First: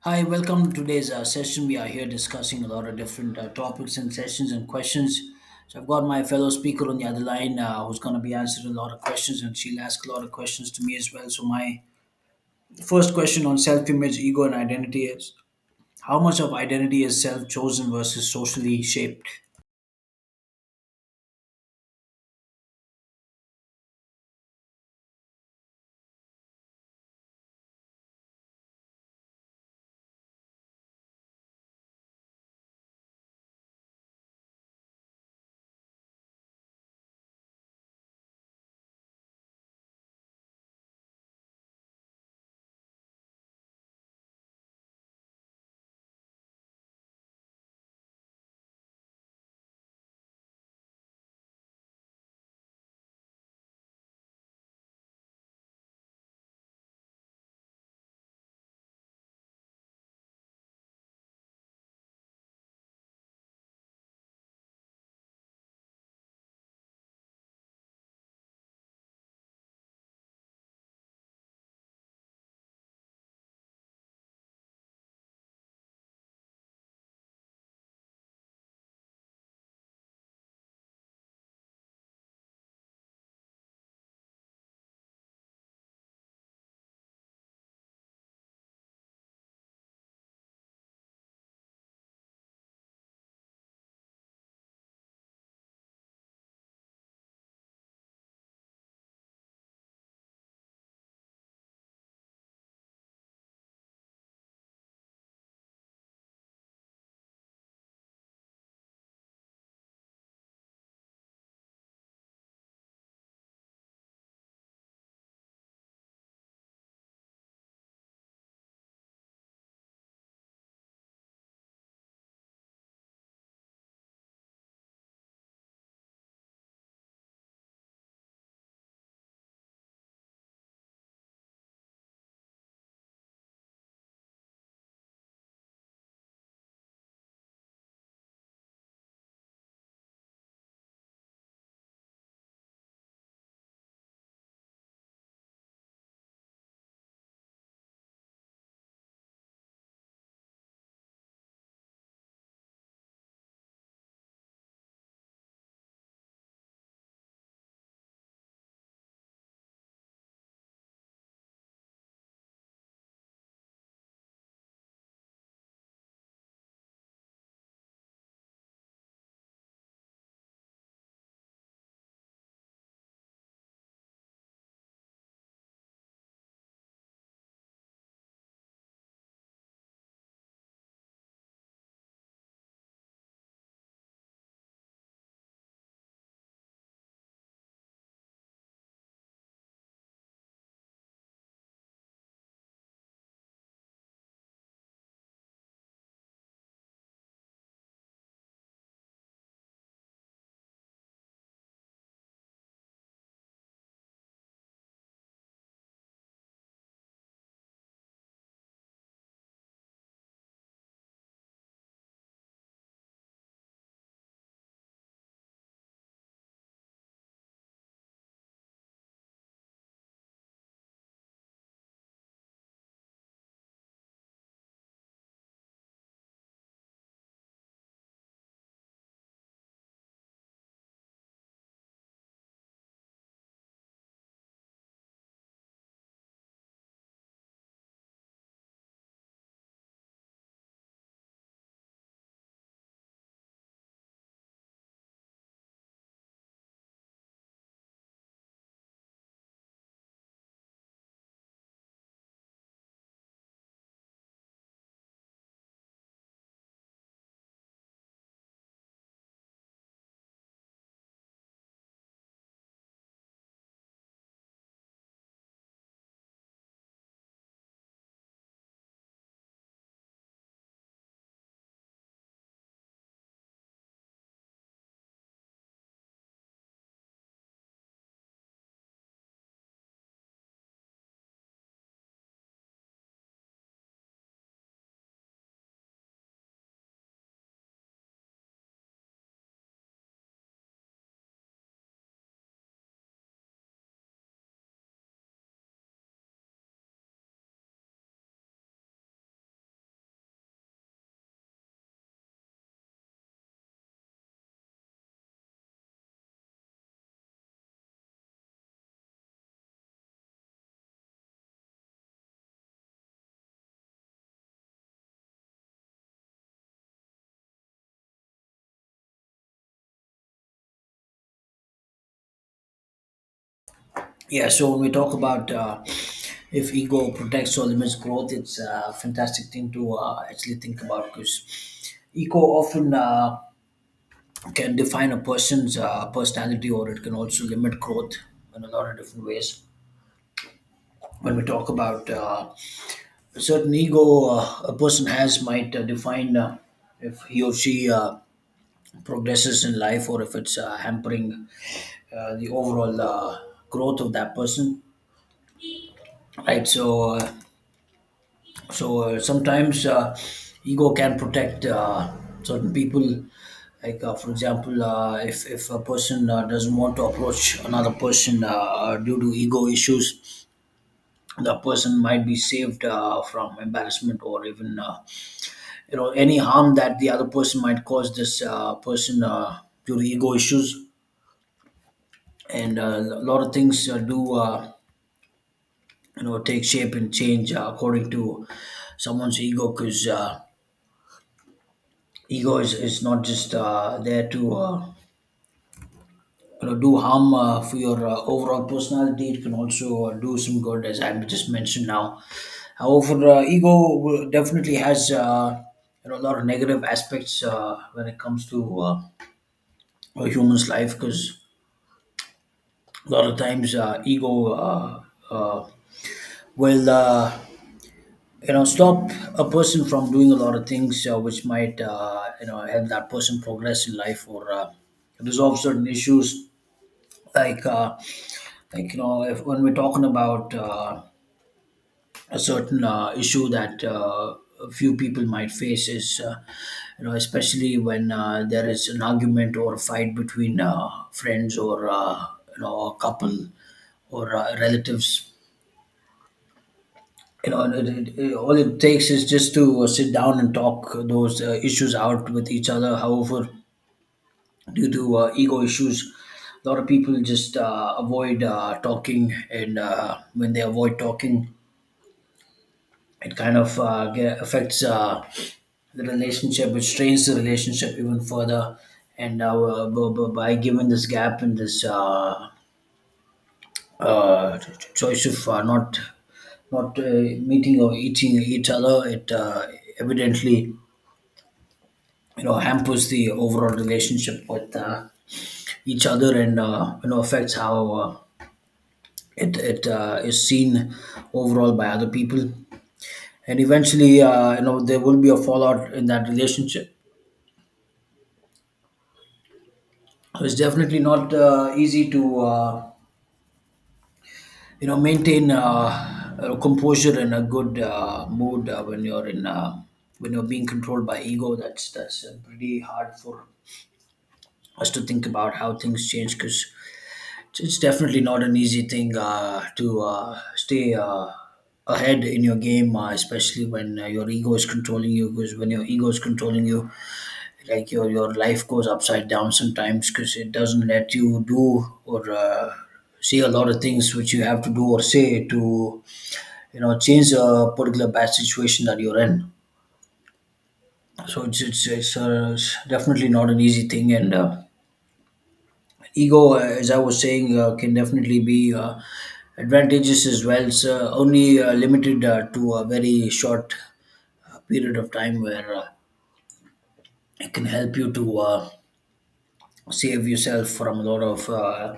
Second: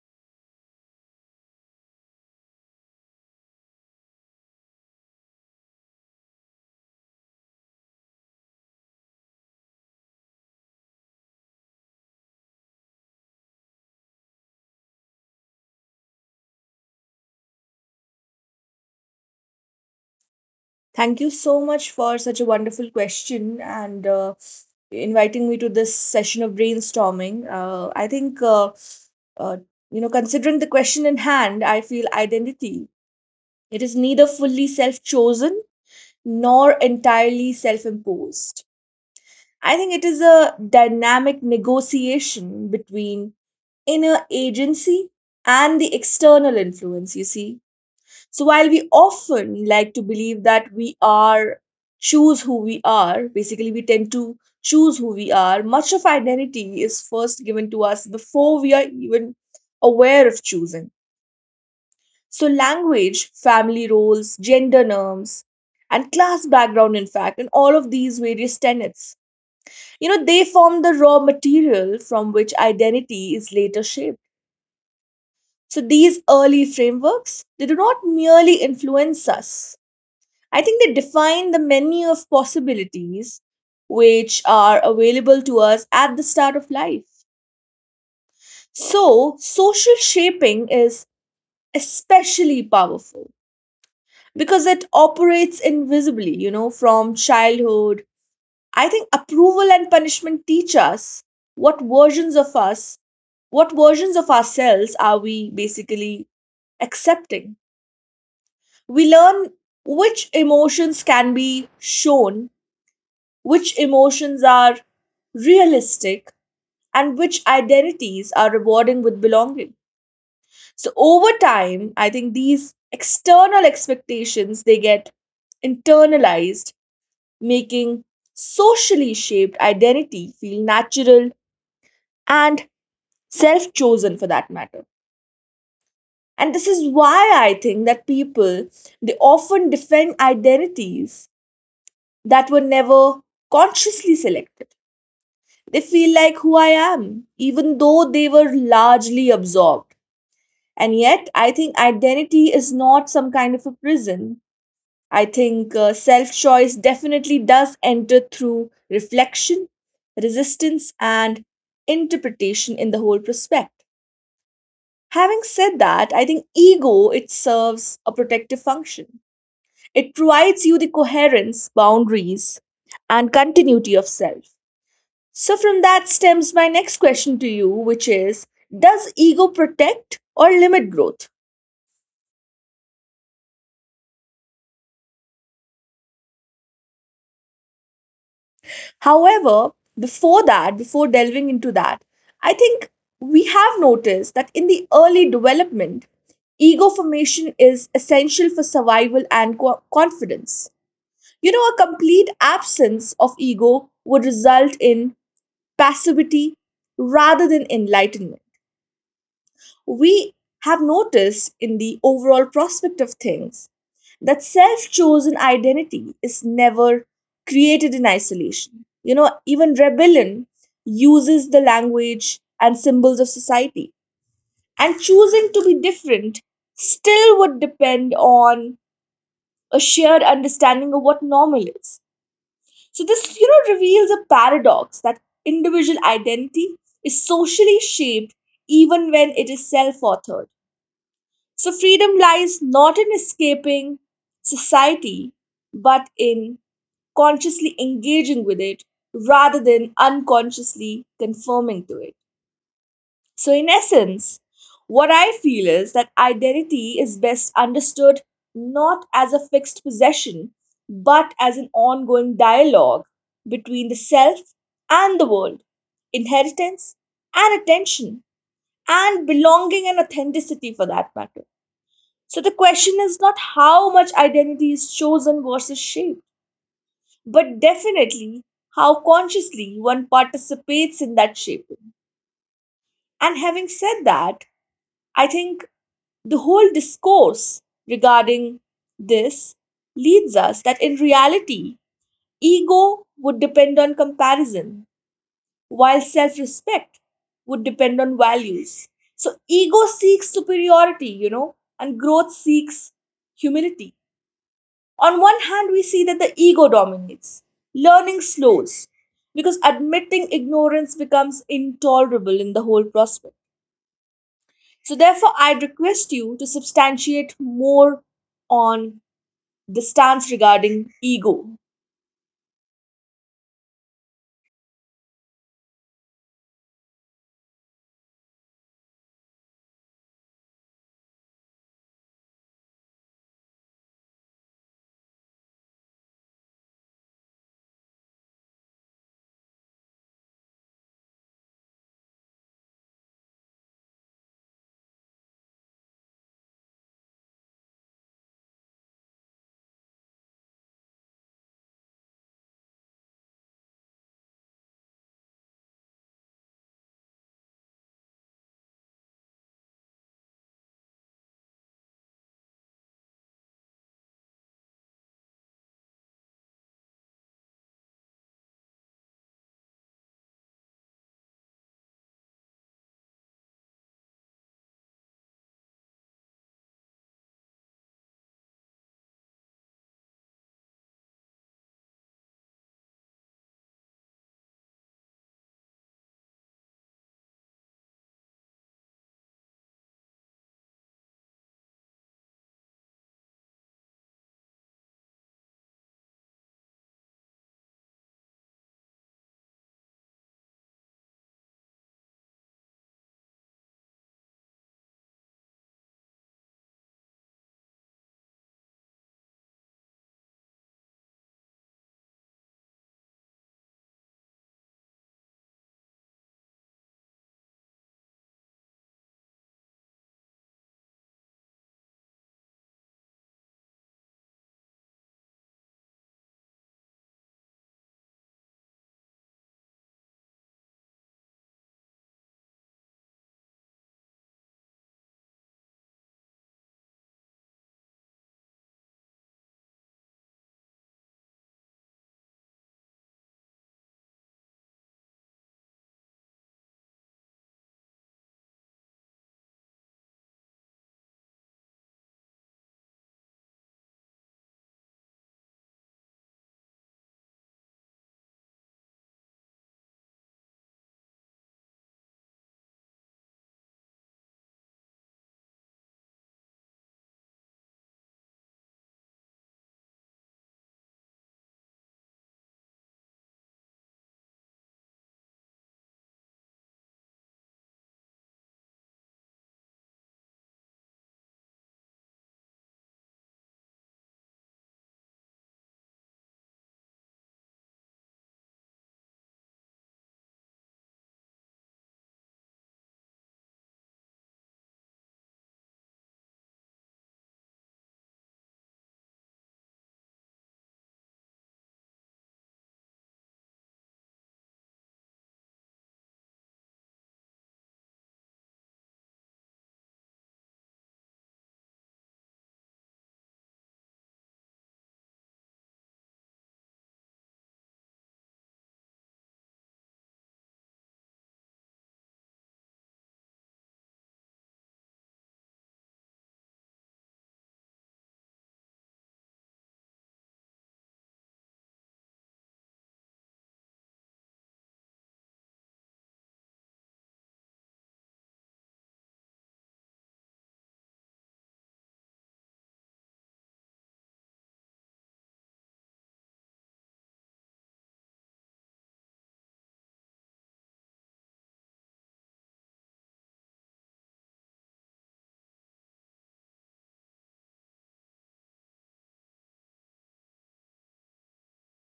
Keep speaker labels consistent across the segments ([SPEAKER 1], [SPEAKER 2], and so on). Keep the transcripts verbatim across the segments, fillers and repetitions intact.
[SPEAKER 1] Hi, welcome to today's uh, session. We are here discussing a lot of different uh, topics and sessions and questions. So I've got my fellow speaker on the other line uh, who's going to be answering a lot of questions, and she'll ask a lot of questions to me as well. So my first question on self-image, ego, and identity is: How much of identity is self-chosen versus socially shaped?
[SPEAKER 2] Thank you so much for such a wonderful question and uh, inviting me to this session of brainstorming. Uh, I think, uh, uh, you know, Considering the question in hand, I feel identity. It is neither fully self chosen nor entirely self imposed. I think it is a dynamic negotiation between inner agency and the external influence, you see. So while we often like to believe that we are choose who we are, basically we tend to choose who we are, much of identity is first given to us before we are even aware of choosing. So language, family roles, gender norms, and class background, in fact, and all of these various tenets, you know, they form the raw material from which identity is later shaped. So these early frameworks, they do not merely influence us. I think they define the menu of possibilities which are available to us at the start of life. So, social shaping is especially powerful because it operates invisibly, you know, from childhood. I think approval and punishment teach us what versions of us, what versions of ourselves are we basically accepting. We learn which emotions can be shown, which emotions are realistic, and which identities are rewarding with belonging. So over time, I think these external expectations they get internalized, making socially shaped identity feel natural and self-chosen for that matter. And this is why I think that people, they often defend identities that were never consciously selected. They feel like who I am, even though they were largely absorbed. And yet, I think identity is not some kind of a prison. I think uh, self choice definitely does enter through reflection, resistance, and interpretation in the whole prospect. Having said that, I think ego it serves a protective function. It provides you the coherence, boundaries, and continuity of self. So, from that stems my next question to you, which is, does ego protect or limit growth? However, before that, before delving into that, I think we have noticed that in the early development, ego formation is essential for survival and co- confidence. You know, a complete absence of ego would result in passivity rather than enlightenment. We have noticed in the overall prospect of things that self chosen identity is never created in isolation. You know, even rebellion uses the language and symbols of society. And choosing to be different still would depend on a shared understanding of what normal is. So, this, you know, reveals a paradox that individual identity is socially shaped even when it is self authored. So, freedom lies not in escaping society, but in consciously engaging with it rather than unconsciously conforming to it. So, in essence, what I feel is that identity is best understood not as a fixed possession, but as an ongoing dialogue between the self and the world, inheritance and attention, and belonging and authenticity for that matter. So, the question is not how much identity is chosen versus shaped, but definitely how consciously one participates in that shaping. And having said that, I think the whole discourse regarding this leads us that in reality, ego would depend on comparison, while self respect would depend on values. So, ego seeks superiority, you know, and growth seeks humility. On one hand, we see that the ego dominates, learning slows, because admitting ignorance becomes intolerable in the whole prospect. So, therefore, I request you to substantiate more on the stance regarding ego.
[SPEAKER 1] Yeah. So when we talk about uh, if ego protects or limits growth, it's a fantastic thing to uh, actually think about because ego often. Uh, can define a person's uh, personality, or it can also limit growth in a lot of different ways. When we talk about uh, a certain ego, uh, a person has might uh, define uh, if he or she uh, progresses in life or if it's uh, hampering uh, the overall uh, growth of that person, right? So uh, So uh, sometimes uh, ego can protect uh, certain people. Like uh, for example, uh, if if a person uh, doesn't want to approach another person uh, uh, due to ego issues, the person might be saved uh, from embarrassment or even uh, you know, any harm that the other person might cause this uh, person uh, due to ego issues. And uh, a lot of things uh, do uh, you know, take shape and change uh, according to someone's ego because. Uh, ego is, is not just uh, there to uh, you know, do harm uh, for your uh, overall personality. It can also uh, do some good, as I've just mentioned now. However, uh, ego will- definitely has uh, you know, a lot of negative aspects uh, when it comes to uh, a human's life, because a lot of times uh, ego uh, uh, will uh, you know, stop a person from doing a lot of things uh, which might uh, you know, help that person progress in life or uh, resolve certain issues, like uh, like you know, if when we're talking about uh, a certain uh, issue that uh, a few people might face is uh, you know, especially when uh, there is an argument or a fight between uh, friends or uh, you know, a couple or uh, relatives. You know, it, it, it- all it takes is just to uh, sit down and talk those uh, issues out with each other. However, due to uh, ego issues, a lot of people just uh, avoid uh, talking, and uh, when they avoid talking, it kind of uh, get, affects uh, the relationship, which strains the relationship even further. And uh, b- b- by giving this gap and this uh, uh, ch- ch- choice of uh, not not uh, meeting or eating each other, it uh, evidently, you know, hampers the overall relationship with uh, each other, and uh, you know, affects how. Uh, it it uh, is seen overall by other people, and eventually uh, you know, there will be a fallout in that relationship. So it's definitely not uh, easy to uh, you know, maintain uh, a composure and a good uh, mood uh, when you're in uh, when you're being controlled by ego. That's that's uh, pretty hard for us to think about how things change, because it's definitely not an easy thing uh, to uh, stay uh, ahead in your game, uh, especially when uh, your ego is controlling you. Because when your ego is controlling you, like, your your life goes upside down sometimes, because it doesn't let you do or uh, say a lot of things which you have to do or say to, you know, change a particular bad situation that you're in. So it's it's it's, uh, definitely not an easy thing. And. Uh, ego, as I was saying, uh, can definitely be uh, advantageous as well, so only uh, limited uh, to a very short uh, period of time where uh, it can help you to uh, save yourself from a lot of uh,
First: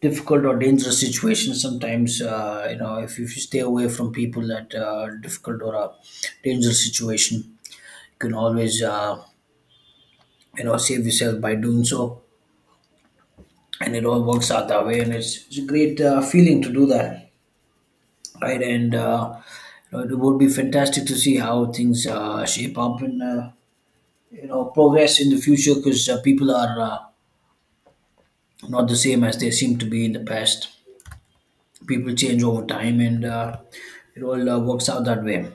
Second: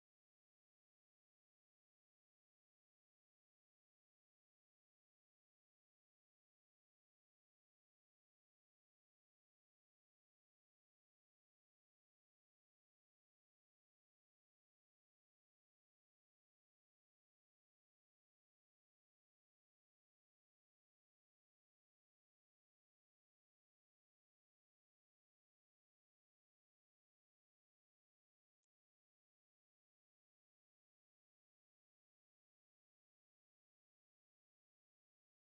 [SPEAKER 1] difficult or dangerous situations. Sometimes uh, you know, if, if you stay away from people that uh, difficult or a dangerous situation, you can always uh, you know, save yourself by doing so, and it all works out that way. And it's, it's a great uh, feeling to do that, right? And uh, you know, it would be fantastic to see how things uh, shape up and uh, you know, progress in the future, because uh, people are uh, not the same as they seem to be in the past. People change over time, and uh, it all uh, works out that way.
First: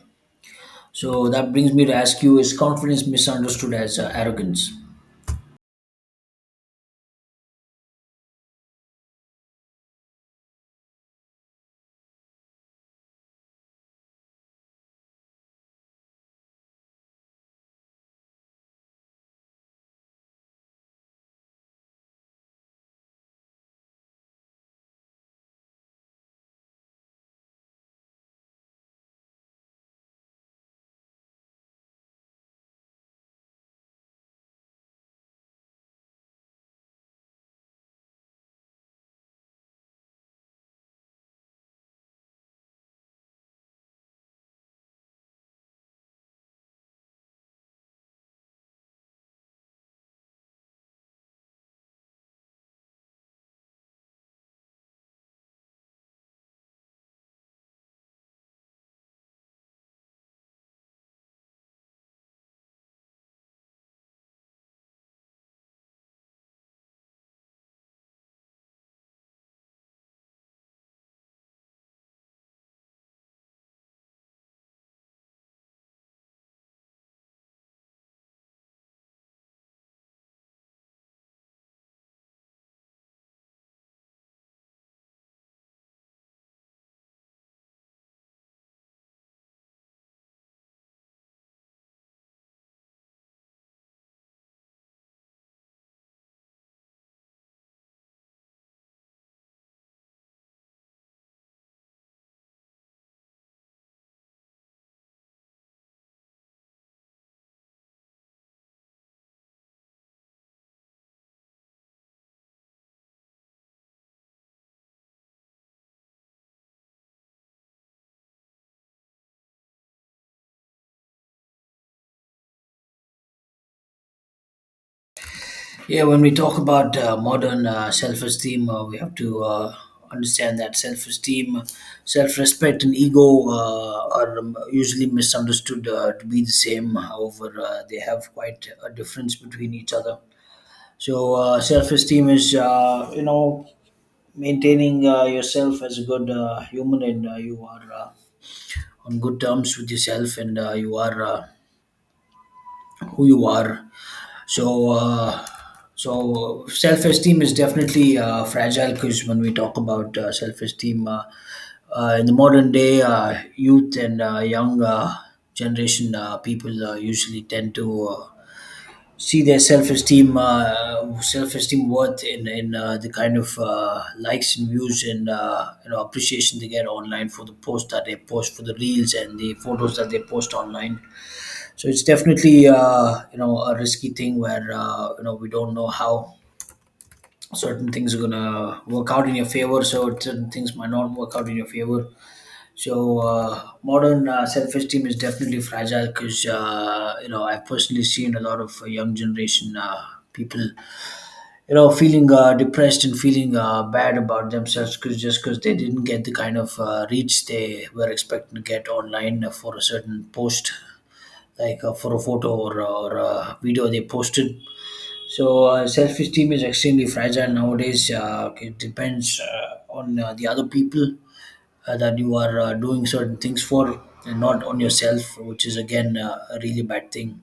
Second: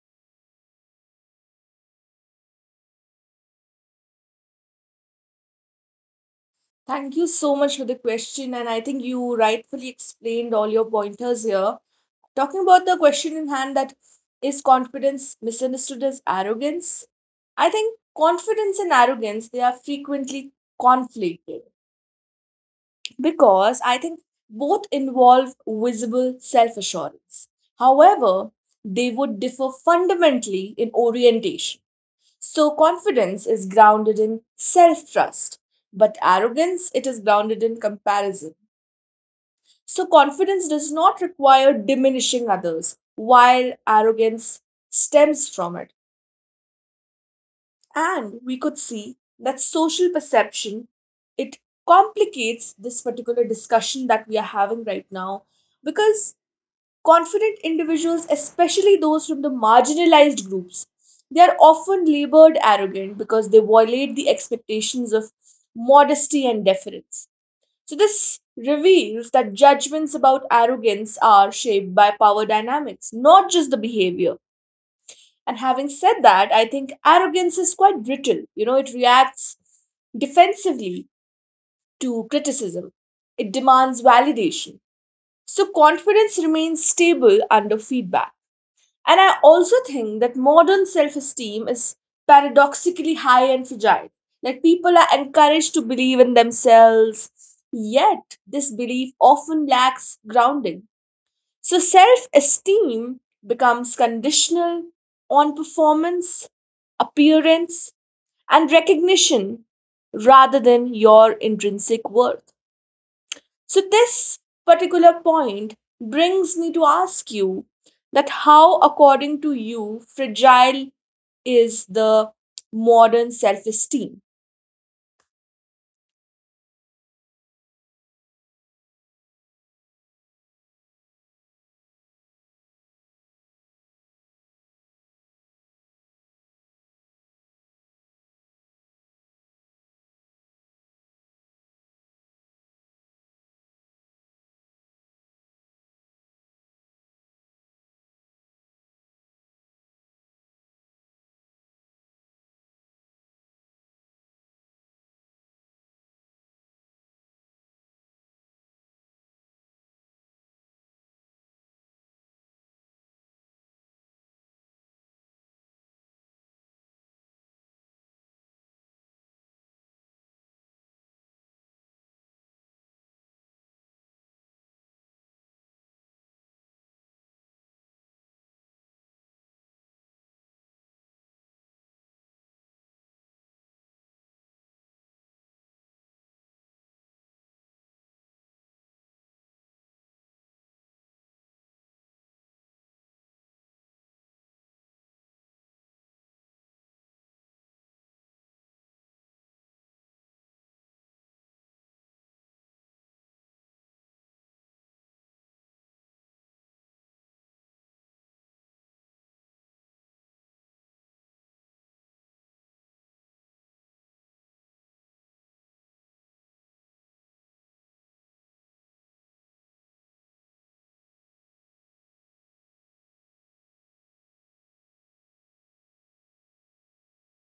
[SPEAKER 1] So that brings me to ask you: Is confidence misunderstood as uh, arrogance?
[SPEAKER 2] Thank you so much for the question, and I think you rightfully explained all your pointers here. Talking about the question in hand, that is confidence misunderstood as arrogance? I think confidence and arrogance they are frequently conflated because I think both involve visible self assurance. However, they would differ fundamentally in orientation. So, confidence is grounded in self trust, but arrogance it is grounded in comparison. So, confidence does not require diminishing others, while arrogance stems from it. And we could see that social perception, it complicates this particular discussion that we are having right now, because confident individuals, especially those from the marginalized groups, they are often labored arrogant because they violate the expectations of modesty and deference. So this reveals that judgments about arrogance are shaped by power dynamics, not just the behavior. And having said that, I think arrogance is quite brittle. You know, it reacts defensively to criticism, it demands validation. So, confidence remains stable under feedback. And I also think that modern self esteem is paradoxically high and fragile. Like, people are encouraged to believe in themselves, yet, this belief often lacks grounding. So, self esteem becomes conditional on performance, appearance, and recognition rather than your intrinsic worth. So, this particular point brings me to ask you that how, according to you, fragile is the modern self esteem?
[SPEAKER 1] Yeah, when we talk about uh, modern uh, self-esteem, uh, we have to uh, understand that self-esteem, self-respect, and ego uh, are um, usually misunderstood uh, to be the same. However, uh, they have quite a difference between each other. So, uh, self-esteem is, uh, you know, maintaining uh, yourself as a good uh, human, and uh, you are uh, on good terms with yourself, and uh, you are uh, who you are. So, uh, so self-esteem is definitely uh, fragile, because when we talk about uh, self-esteem uh, uh, in the modern day, uh, youth and uh, young uh, generation, uh, people uh, usually tend to uh, see their self-esteem, uh, self-esteem worth in in uh, the kind of uh, likes and views and uh, you know, appreciation they get online for the post that they post, for the reels and the photos that they post online. So it's definitely uh, you know, a risky thing where uh, you know, we don't know how certain things are gonna work out in your favor. So certain things might not work out in your favor. So uh, modern uh, self-esteem is definitely fragile, because uh, you know, I've personally seen a lot of uh, young generation uh, people, you know, feeling uh, depressed and feeling uh, bad about themselves, because just because they didn't get the kind of uh, reach they were expecting to get online for a certain post, like uh, for a photo or, or a video they posted. So uh, self-esteem is extremely fragile nowadays. Uh, it depends uh, on uh, the other people uh, that you are uh, doing certain things for, and not on yourself, which is again uh, a really bad thing,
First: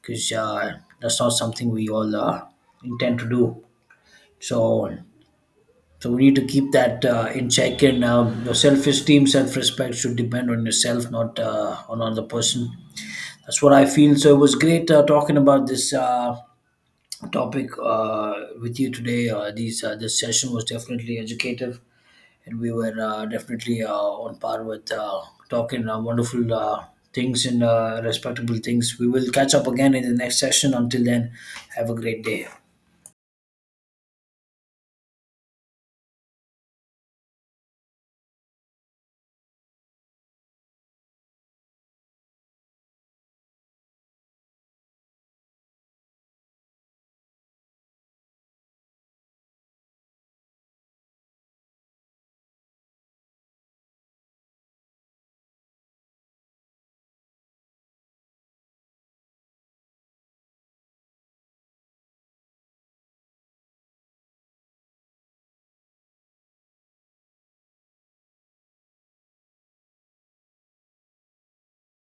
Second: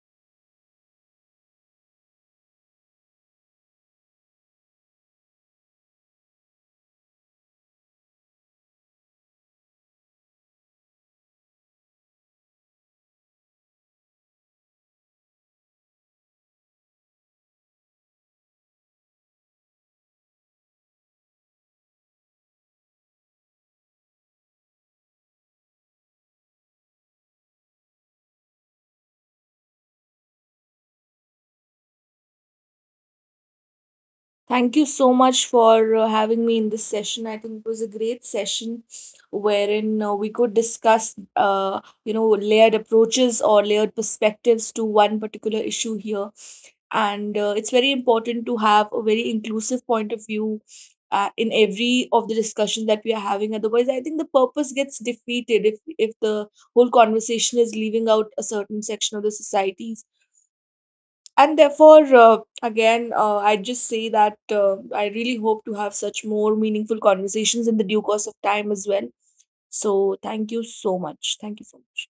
[SPEAKER 1] because uh, that's not something we all uh, intend to do. So. So we need to keep that uh, in check, and uh, your self-esteem, self-respect should depend on yourself, not uh, on another person. That's what I feel. So it was great uh, talking about this uh, topic uh, with you today. Uh, these uh, this session was definitely educative, and we were uh, definitely uh, on par with uh, talking uh, wonderful uh, things and uh, respectable things. We will catch up again in the next session. Until then, have a great day.
[SPEAKER 2] Thank you so much for uh, having me in this session. I think it was a great session wherein uh, we could discuss, uh, you know, layered approaches or layered perspectives to one particular issue here. And uh, it's very important to have a very inclusive point of view uh, in every of the discussions that we are having. Otherwise, I think the purpose gets defeated if if the whole conversation is leaving out a certain section of the society. And therefore uh, again uh, I just say that uh, I really hope to have such more meaningful conversations in the due course of time as well. So thank you so much, thank you so much.